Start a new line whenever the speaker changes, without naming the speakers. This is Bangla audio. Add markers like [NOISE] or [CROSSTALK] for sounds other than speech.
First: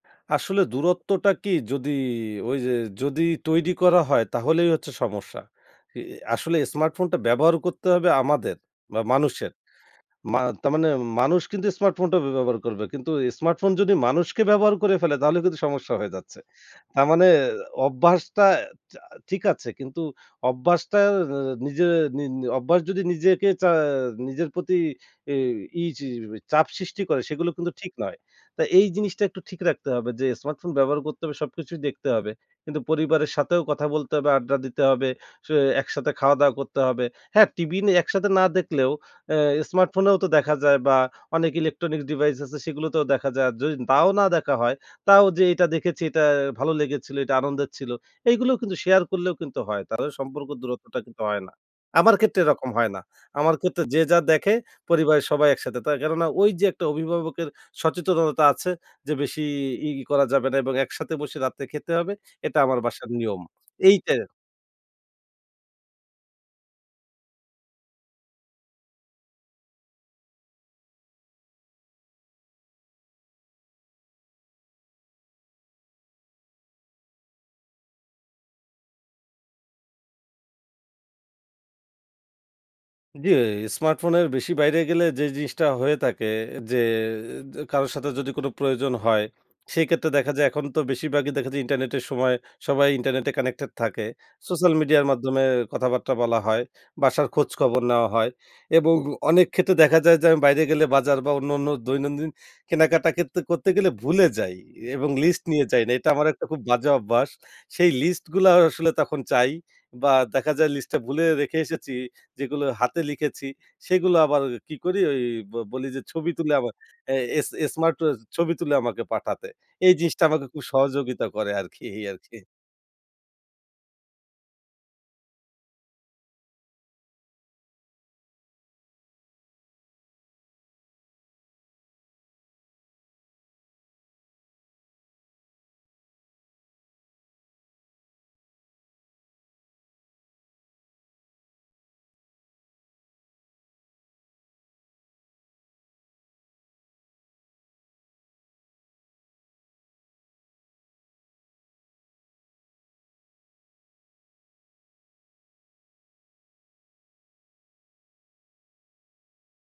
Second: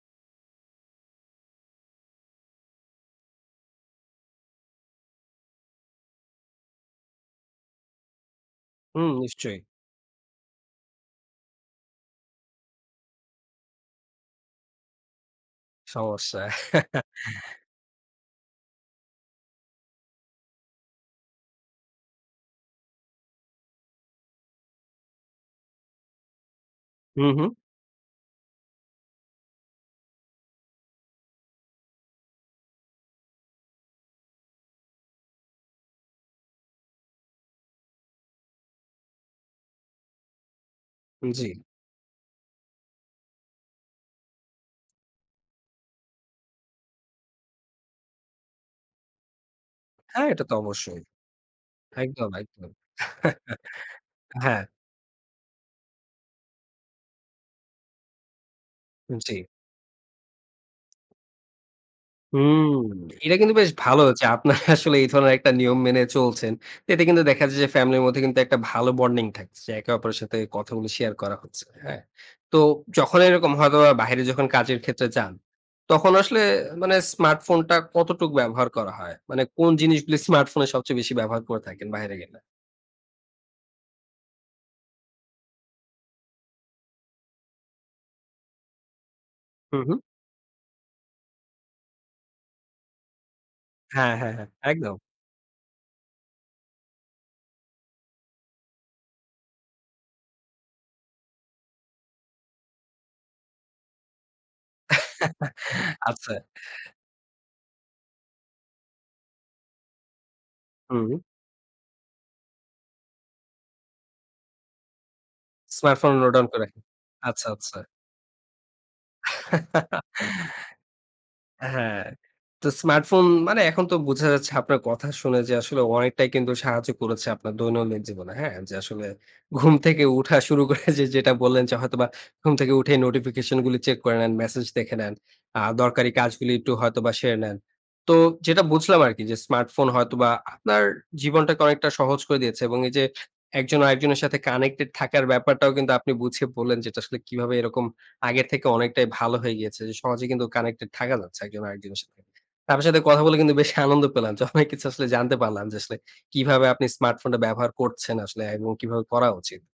আসলে দূরত্বটা কি যদি ঐ যে যদি তৈরি করা হয় তাহলেই হচ্ছে সমস্যা। ই আসলে স্মার্টফোনটা ব্যবহার করতে হবে আমাদের বা
হুম
মানুষের।
নিশ্চয়ই।
মা তারমানে মানুষ কিন্তু স্মার্টফোনটা ব্যবহার করবে। কিন্তু স্মার্টফোন যদি মানুষকে ব্যবহার করে ফেলে তাহলে কিন্তু সমস্যা হয়ে যাচ্ছে।
সমস্যা।
তার মানে
[CHUCKLES]
অভ্যাসটা, চা ঠিক আছে কিন্তু অভ্যাসটা নিজের নি অভ্যাস যদি নিজেকে চা নিজের প্রতি এই ইচি চাপ সৃষ্টি করে
হুম,
সেগুলো
হুম।
কিন্তু ঠিক নয়। তো এই জিনিসটা একটু ঠিক রাখতে হবে। যে স্মার্টফোন ব্যবহার করতে হবে সবকিছুই দেখতে হবে। কিন্তু পরিবারের সাথেও কথা বলতে হবে, আড্ডা দিতে হবে, স একসাথে খাওয়া-দাওয়া করতে হবে। হ্যাঁ, টিভি নিয়ে একসাথে না দেখলেও আ স্মার্টফোনেও তো দেখা যায় বা অনেক
জি।
ইলেকট্রনিক্স ডিভাইস আছে সেগুলোতেও দেখা যায়। যদি তাও না দেখা হয় তাও যে এটা দেখেছি এটা ভালো লেগেছিল, এটা আনন্দের ছিল। এগুলো কিন্তু শেয়ার করলেও কিন্তু হয়। তাদের
হ্যাঁ, এটা
সম্পর্ক
তো
দূরত্বটা
অবশ্যই।
কিন্তু হয় না। আমার
একদম,
ক্ষেত্রে
একদম।
এরকম হয় না। আমার ক্ষেত্রে যে
[CHUCKLES]
যা দেখে
হ্যাঁ।
পরিবারের সবাই একসাথে। তা কেননা ঐ যে একটা অভিভাবকের সচেতনতা আছে যে,
জি।
বেশি ই করা যাবে না এবং একসাথে বসে রাতে খেতে হবে। এটা
হুম
আমার বাসার
এটা
নিয়ম।
কিন্তু বেশ ভালো
এইটা।
হয়েছে। আপনারা আসলে এই ধরনের একটা নিয়ম মেনে চলছেন। এতে কিন্তু দেখা যায় যে ফ্যামিলির মধ্যে কিন্তু একটা ভালো বন্ডিং থাকছে। একে অপরের সাথে কথাগুলি শেয়ার করা হচ্ছে। হ্যাঁ। তো যখন এরকম হয়তো বাহিরে যখন কাজের ক্ষেত্রে যান, তখন আসলে মানে স্মার্টফোনটা কতটুকু ব্যবহার করা হয়? মানে কোন জিনিসগুলি স্মার্টফোনে সবচেয়ে বেশি ব্যবহার করে থাকেন বাইরে গেলে।
জি, স্মার্টফোনের বেশি বাইরে গেলে যে জিনিসটা হয়ে থাকে যে, যে কারো সাথে যদি কোনো প্রয়োজন হয়
হুম,
সেই
হুম।
ক্ষেত্রে দেখা যায় এখন তো বেশির ভাগই দেখা যায় ইন্টারনেটের সময় সবাই ইন্টারনেটে কানেক্টেড থাকে।
হ্যাঁ, হ্যাঁ, হ্যাঁ
সোশ্যাল
একদম।
মিডিয়ার মাধ্যমে কথাবার্তা বলা হয়. বাসার খোঁজখবর নেওয়া হয় এবং অনেক ক্ষেত্রে দেখা যায় যে আমি বাইরে গেলে বাজার বা অন্যান্য দৈনন্দিন কেনাকাটা কিন্তু করতে গেলে ভুলে যাই এবং লিস্ট নিয়ে যাই না।
[LAUGHS]
এটা আমার
আচ্ছা।
একটা খুব বাজে অভ্যাস। সেই লিস্ট গুলা আসলে তখন চাই বা দেখা যায় লিস্টটা
হুম।
ভুলে রেখে এসেছি যেগুলো হাতে লিখেছি সেগুলো আবার কি করি ঐ ব বলি যে
স্মার্টফোন নো
ছবি
ডাউন
তুলে
করে
আমার
রাখেন।
অ্যা এস
আচ্ছা,
এস
আচ্ছা।
স্মার্ট ও ছবি তুলে আমাকে পাঠাতে। এই
[LAUGHS]
জিনিসটা আমাকে খুব সহযোগিতা করে আরকি, এই
হ্যাঁ।
আরকি।
তো স্মার্টফোন মানে এখন তো বুঝা যাচ্ছে আপনার কথা শুনে যে আসলে অনেকটাই কিন্তু সাহায্য করেছে আপনার দৈনন্দিন জীবনে। হ্যাঁ, যে আসলে ঘুম থেকে উঠা শুরু করে যে যেটা বললেন, যে হয়তোবা ঘুম থেকে উঠেই নোটিফিকেশন গুলি চেক করে নেন, মেসেজ দেখে নেন। আ দরকারি কাজগুলি একটু হয়তোবা একটু সেরে নেন। তো যেটা বুঝলাম আরকি যে স্মার্টফোন হয়তোবা আপনার জীবনটাকে অনেকটা সহজ করে দিয়েছে। এবং এই যে একজন আরেকজনের সাথে কানেক্টেড থাকার ব্যাপারটাও কিন্তু আপনি বুঝিয়ে বললেন, যে এটা আসলে কিভাবে এরকম আগের থেকে অনেকটাই ভালো হয়ে গিয়েছে। সহজে কিন্তু কানেক্টেড থাকা যাচ্ছে একজন আরেকজনের সাথে। আপনার সাথে কথা বলে কিন্তু বেশি আনন্দ পেলাম। য অনেক কিছু আসলে জানতে পারলাম যে আসলে কিভাবে আপনি স্মার্টফোনটা ব্যবহার করছেন আসলে এবং কিভাবে করা উচিত।